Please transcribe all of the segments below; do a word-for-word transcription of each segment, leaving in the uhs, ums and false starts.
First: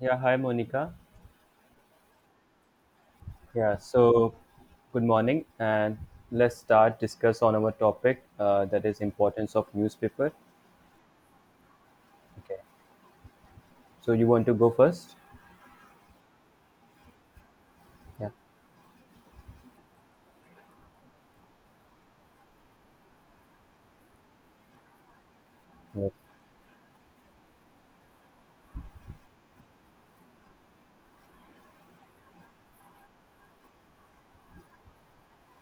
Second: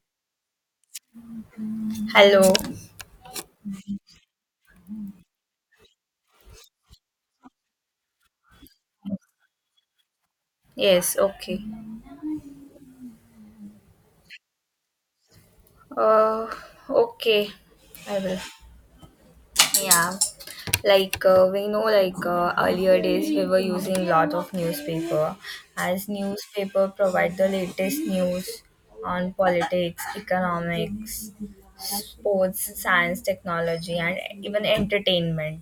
Yeah, hi Monica. Hello. Yeah, so good morning, and let's start discuss on our topic uh, that is importance of newspaper. Yes, okay. Okay. So you want to go first? Uh, okay. I Yeah. will. Yeah. Like uh, we know, like uh, earlier days, we were using lot of newspaper, as Yeah. newspaper provide the latest news on politics, economics, sports, science, technology, and even entertainment.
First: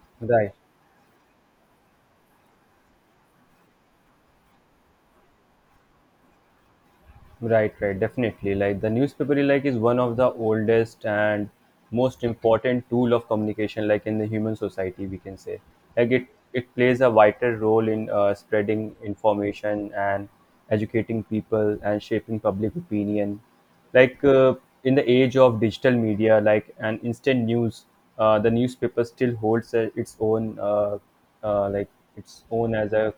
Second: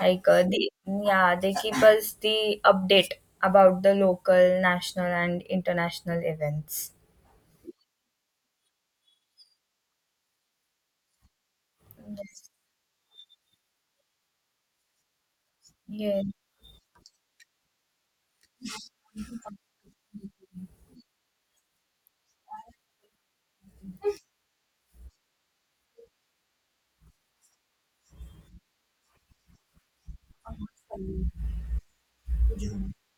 Like uh, Right. they, yeah, they keep us the update about the local, national, and international events. Right, right, definitely. Like the newspaper, like is one of the oldest and most Yes. important tool of communication, like in the human society, we can say. Like Yeah. it, it plays a vital role in uh, spreading information and educating people and shaping public opinion. Like uh, in the age of digital media, like and instant news, uh, the newspaper still holds uh, its own, uh, uh, like its own as a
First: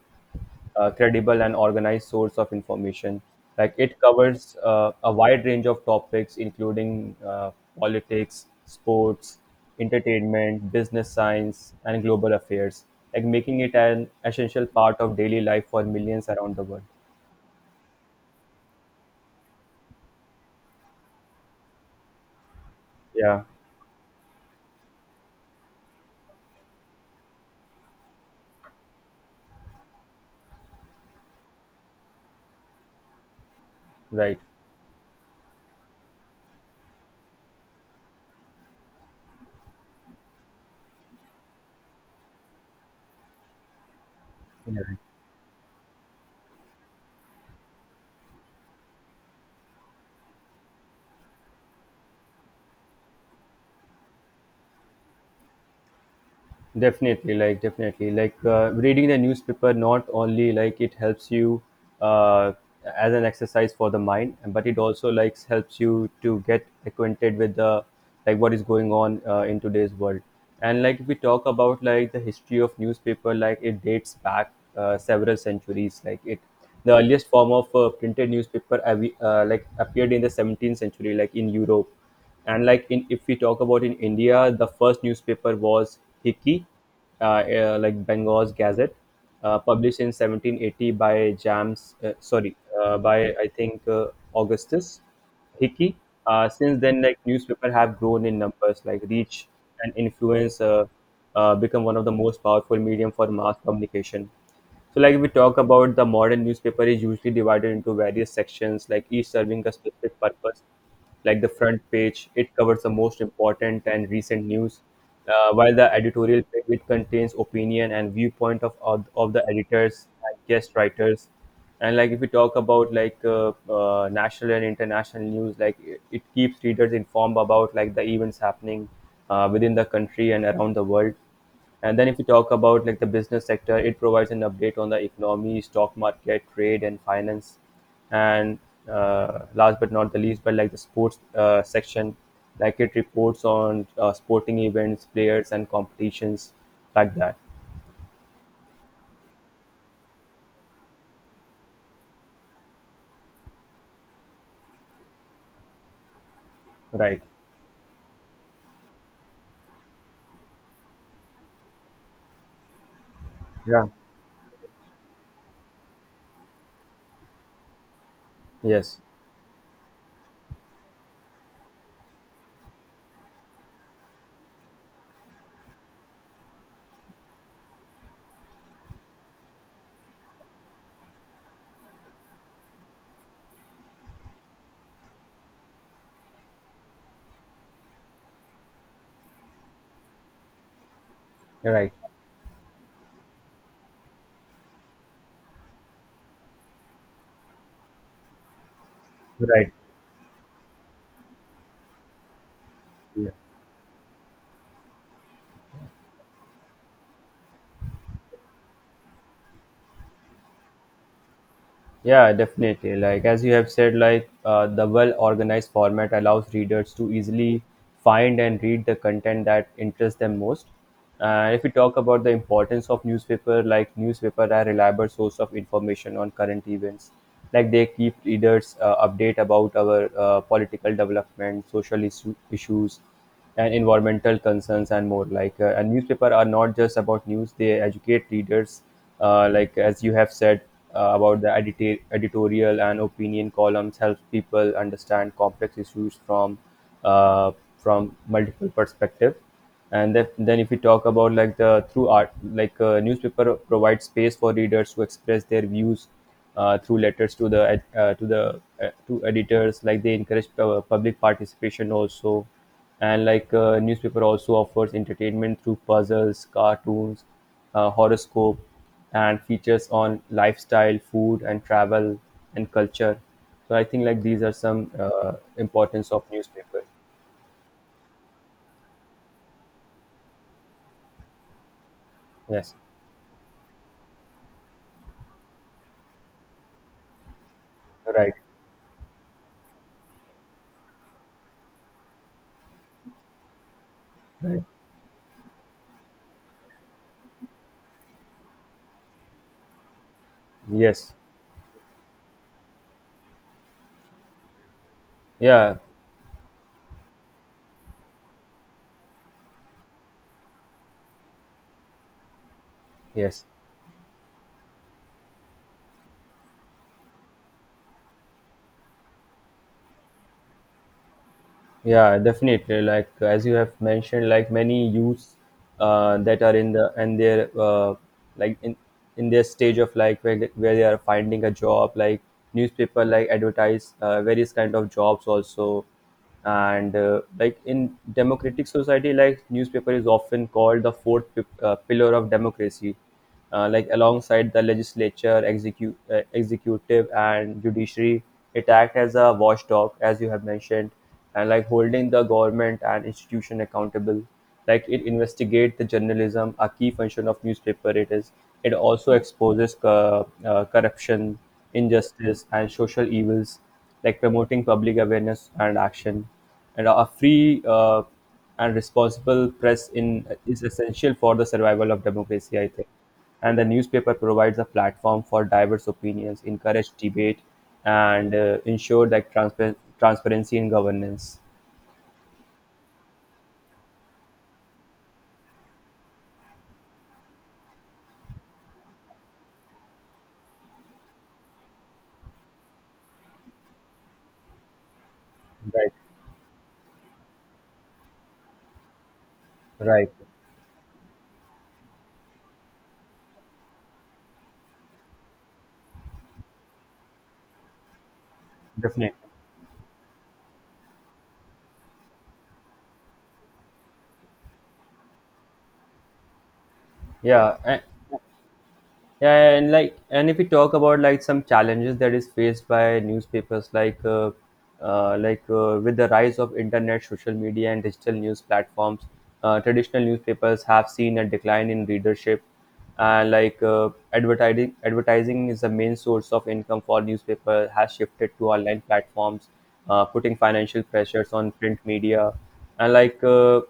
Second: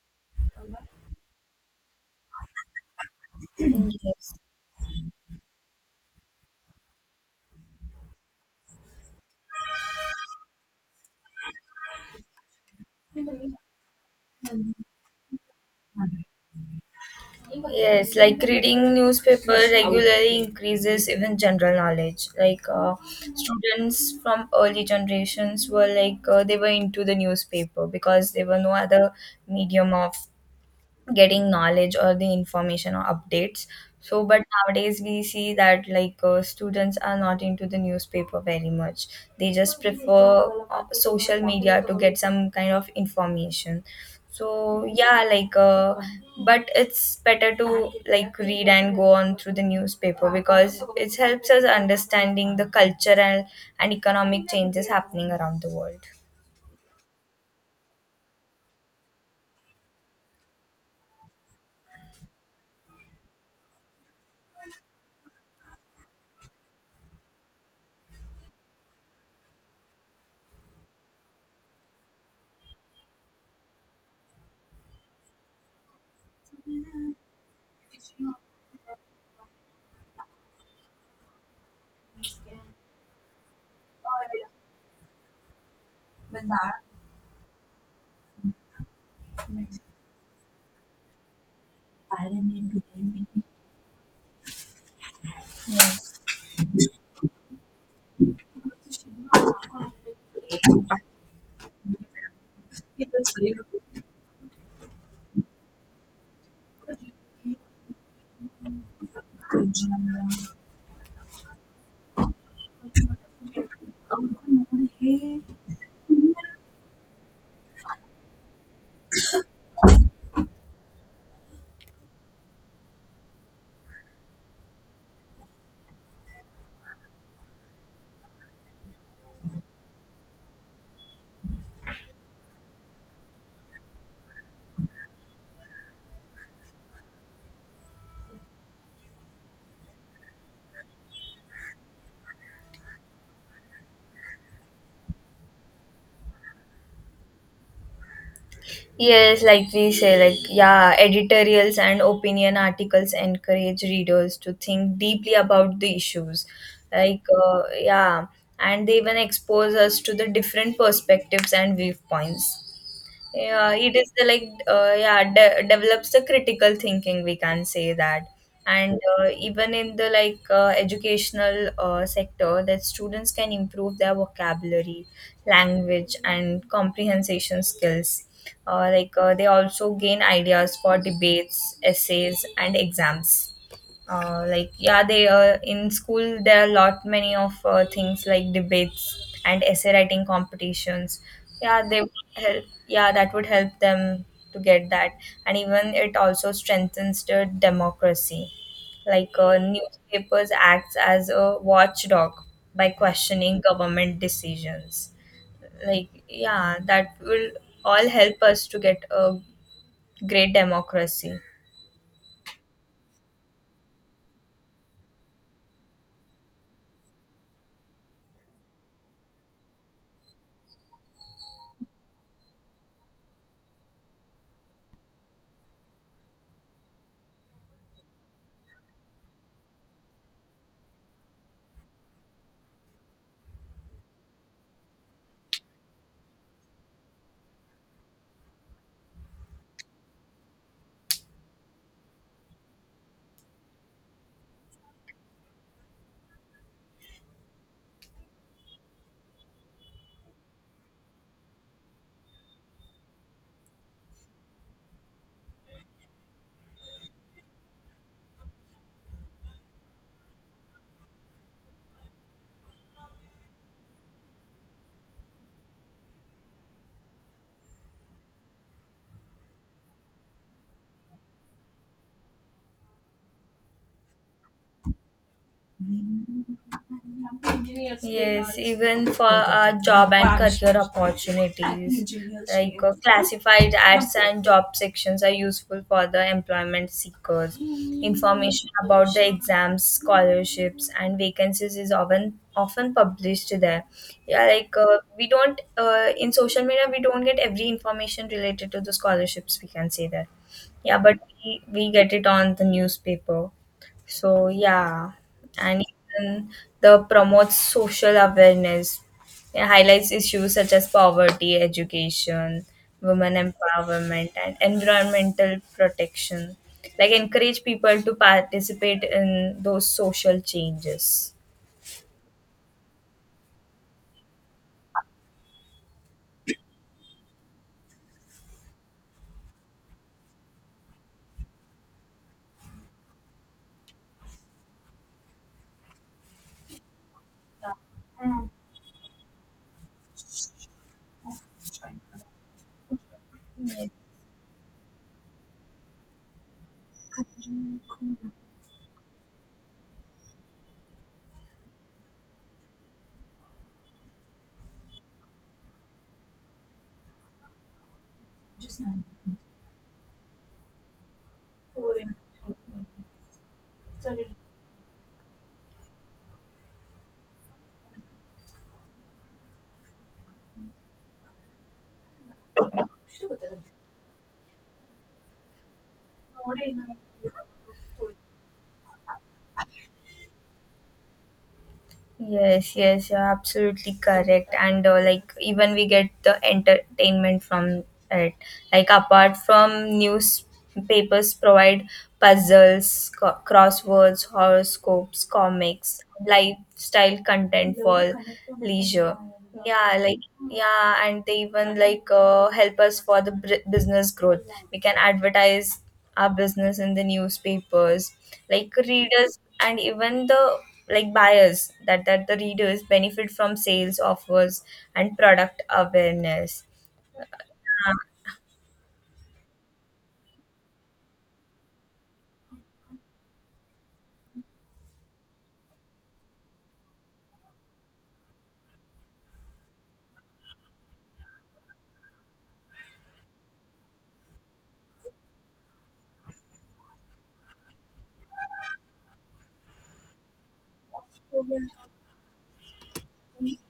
uh, credible and organized source of information. Like it Yes. covers uh, a wide range of topics, including uh, politics, sports, entertainment, business science, and global affairs. Like making it an essential part of daily life for millions around the world. Yes, like reading newspaper regularly increases even general knowledge. Like uh, Yeah, students from early generations were like uh, they were into the newspaper because there were no other medium of getting knowledge or the information or updates, so right. but nowadays we see that like uh, students are not into the newspaper very much. They just prefer uh, social media to get some kind of information. Yeah. So yeah, like uh, but it's better to like read and go on through the newspaper because it helps us understanding the cultural and economic changes happening around the world. Definitely, like definitely, like uh, reading the newspaper not only like it helps you uh, as an exercise for the mind, but it also like helps you to get acquainted with the like what is going on uh, in today's world. And like if we talk about like the history of newspaper, like it dates back uh, several centuries. Like it, the earliest form of uh, printed newspaper uh, we- uh, like appeared in the seventeenth century, like in Europe and like in if we talk about in india the first newspaper was hiki uh, uh, like bengal's gazette uh, published in seventeen eighty by James. Uh, sorry uh, by I think uh, augustus Hickey. Uh, since then like newspaper have grown in numbers like reach and influence uh, uh, become one of the most powerful medium for mass communication. So, like if we talk about the modern newspaper is usually divided into various sections, like each serving a specific purpose. Like the front page, it covers the most important and recent news, uh, while the editorial page it contains opinion and viewpoint of of, of the editors and guest writers. And like if we talk about like uh, uh, national and international news, like it, it keeps readers informed about like the events happening uh, within the country and around the world. And then if you talk about like the business sector, it provides an update on the economy, stock market, trade, and finance. And uh, last but not the least, but like the sports uh, section, like it reports on uh, sporting events, players, and competitions like that. Yes, like we say, like, yeah, editorials and opinion articles encourage readers to think deeply about the issues. Like, Right. uh, yeah, and they even expose us to the different perspectives and viewpoints. Yeah, Yeah. it is the like uh, yeah de- develops the critical thinking, we can say that. And Yes. uh, even in the like uh, educational uh, sector that students can improve their vocabulary, language and comprehension skills. uh, like uh, they also gain ideas for debates, essays and exams. uh, like yeah, they uh, in school there are a lot many of uh, things like debates and essay writing competitions. yeah Right. They would help yeah, that would help them to get that. And even it also strengthens the democracy, like uh, Right. newspapers acts as a watchdog by Yeah. questioning government decisions, like yeah that will all help us to get a great democracy. Yeah, definitely. Like as you have said, like uh, the well-organized format allows readers to easily find and read the content that interests them most. And if we talk about the importance of newspaper, like newspaper are reliable source of information on current events. Like they keep readers uh, update about our uh, political development, social issue, issues, and environmental concerns and more like uh, a newspaper are not just about news they educate readers uh, like as you have said uh, about the edita- editorial and opinion columns helps people understand complex issues from uh, from multiple perspective. And then then if we talk about like the through art like uh, newspaper provides space for readers to express their views uh, through letters to the ed- uh, to the uh, to editors like they encourage uh, public participation also. And like uh, newspaper also offers entertainment through puzzles cartoons uh, horoscope and features on lifestyle food and travel and culture. So I think like these are some uh, importance of newspaper. Yes, even for our job and career opportunities, Yes. like uh, classified ads and job sections are useful for the employment seekers. Right. Information about the exams, scholarships, and vacancies is often often published there. Yeah, Right. like uh, we don't uh, in social media we don't get every information related to the scholarships. We can say that. Yeah, Yes. but we, we get it on the newspaper. So yeah. Yeah. And even the promotes social awareness. It highlights issues such as poverty, education, women Yes. empowerment, and environmental protection. Like encourage people to participate in those social changes. Yeah, definitely. Like as you have mentioned, like many youths uh, that are in the and their uh, like in in their stage of like where they- where they are finding a job, like newspaper like advertise uh, various kind of jobs also, and uh, like in democratic society, like newspaper is often called the fourth pi- uh, pillar of democracy, uh, like alongside the legislature, execute uh, executive, and judiciary. It acts as a watchdog, as you have mentioned, and like holding the government and institution accountable. Like it investigate the journalism a key function of newspaper it is. It also exposes co- uh, corruption injustice and social evils, like promoting public awareness and action. And a free uh, and responsible press in is essential for the survival of democracy I think. And the newspaper provides a platform for diverse opinions encourage debate, and uh, ensure that transpa- transparency in governance. Yes, yes, you're absolutely correct. And uh, like even we get the entertainment from it. Like apart from newspapers provide puzzles, co- crosswords, horoscopes, Right, comics, lifestyle content for leisure. Yeah, right, like yeah, and they even like uh, help us for the br- business growth. We can advertise our business in the newspapers, like definitely. readers and even the like buyers, that that the readers benefit from sales offers and product awareness. Yeah, a- yeah, and like, and if we talk about like some challenges that is faced by newspapers, like, uh, uh, like uh, with the rise of internet, social media, and digital news platforms, uh, traditional newspapers have seen a decline in readership. And like uh, advertising, advertising is the main source of income for newspaper has shifted to online platforms, uh, putting financial pressures on print media, and like. Uh,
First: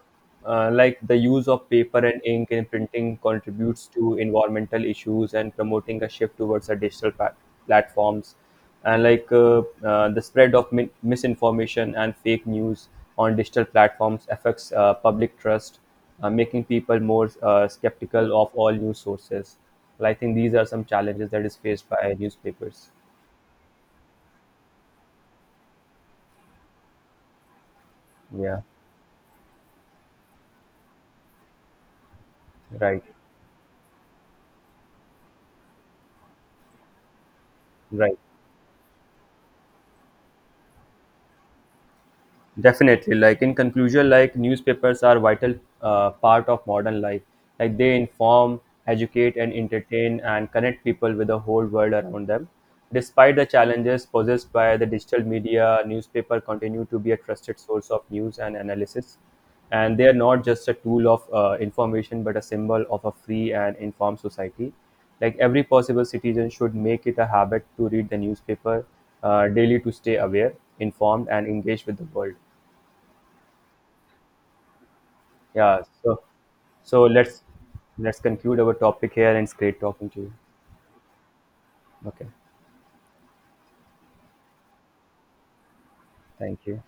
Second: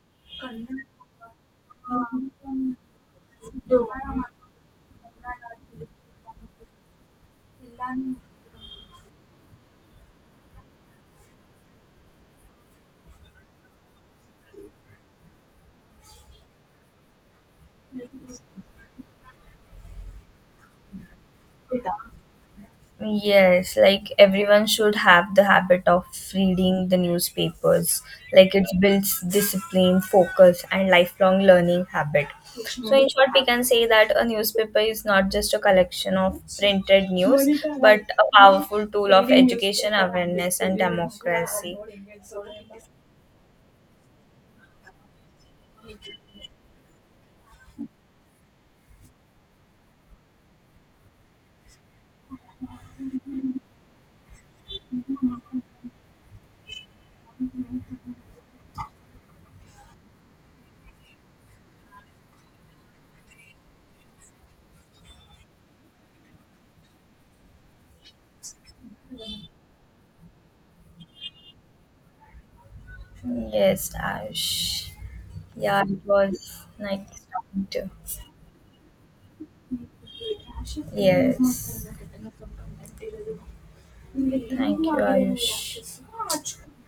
uh, Like the use of paper and ink in printing contributes to environmental issues and promoting a shift towards a digital pat- platforms. And like uh, uh, the spread of min- misinformation and fake news on digital platforms affects uh, public trust, uh, making people more uh, skeptical of all news sources. Well, I think these are some challenges that is faced by newspapers. Yes, like everyone should have the habit of reading the newspapers. Like Yeah. it builds discipline, focus, and lifelong learning habit. So, Right. in short, we can say that a newspaper is not just a collection of printed news, but Right. a powerful tool of education, awareness, and democracy. Definitely, like in conclusion, like newspapers are vital uh, part of modern life. Like they inform, educate, and entertain, and connect people with the whole world around them. Despite the challenges posed by the digital media, newspaper continue to be a trusted source of news and analysis. And they are not just a tool of uh, information, but a symbol of a free and informed society. Like every possible citizen should make it a habit to read the newspaper uh, daily to stay aware, informed, and engaged with the world. Yes, Ash. Yeah. Yeah, it So was so nice let's talking to. let's conclude our topic here, and it's great talking to you. You. Yes. Okay. Thank you.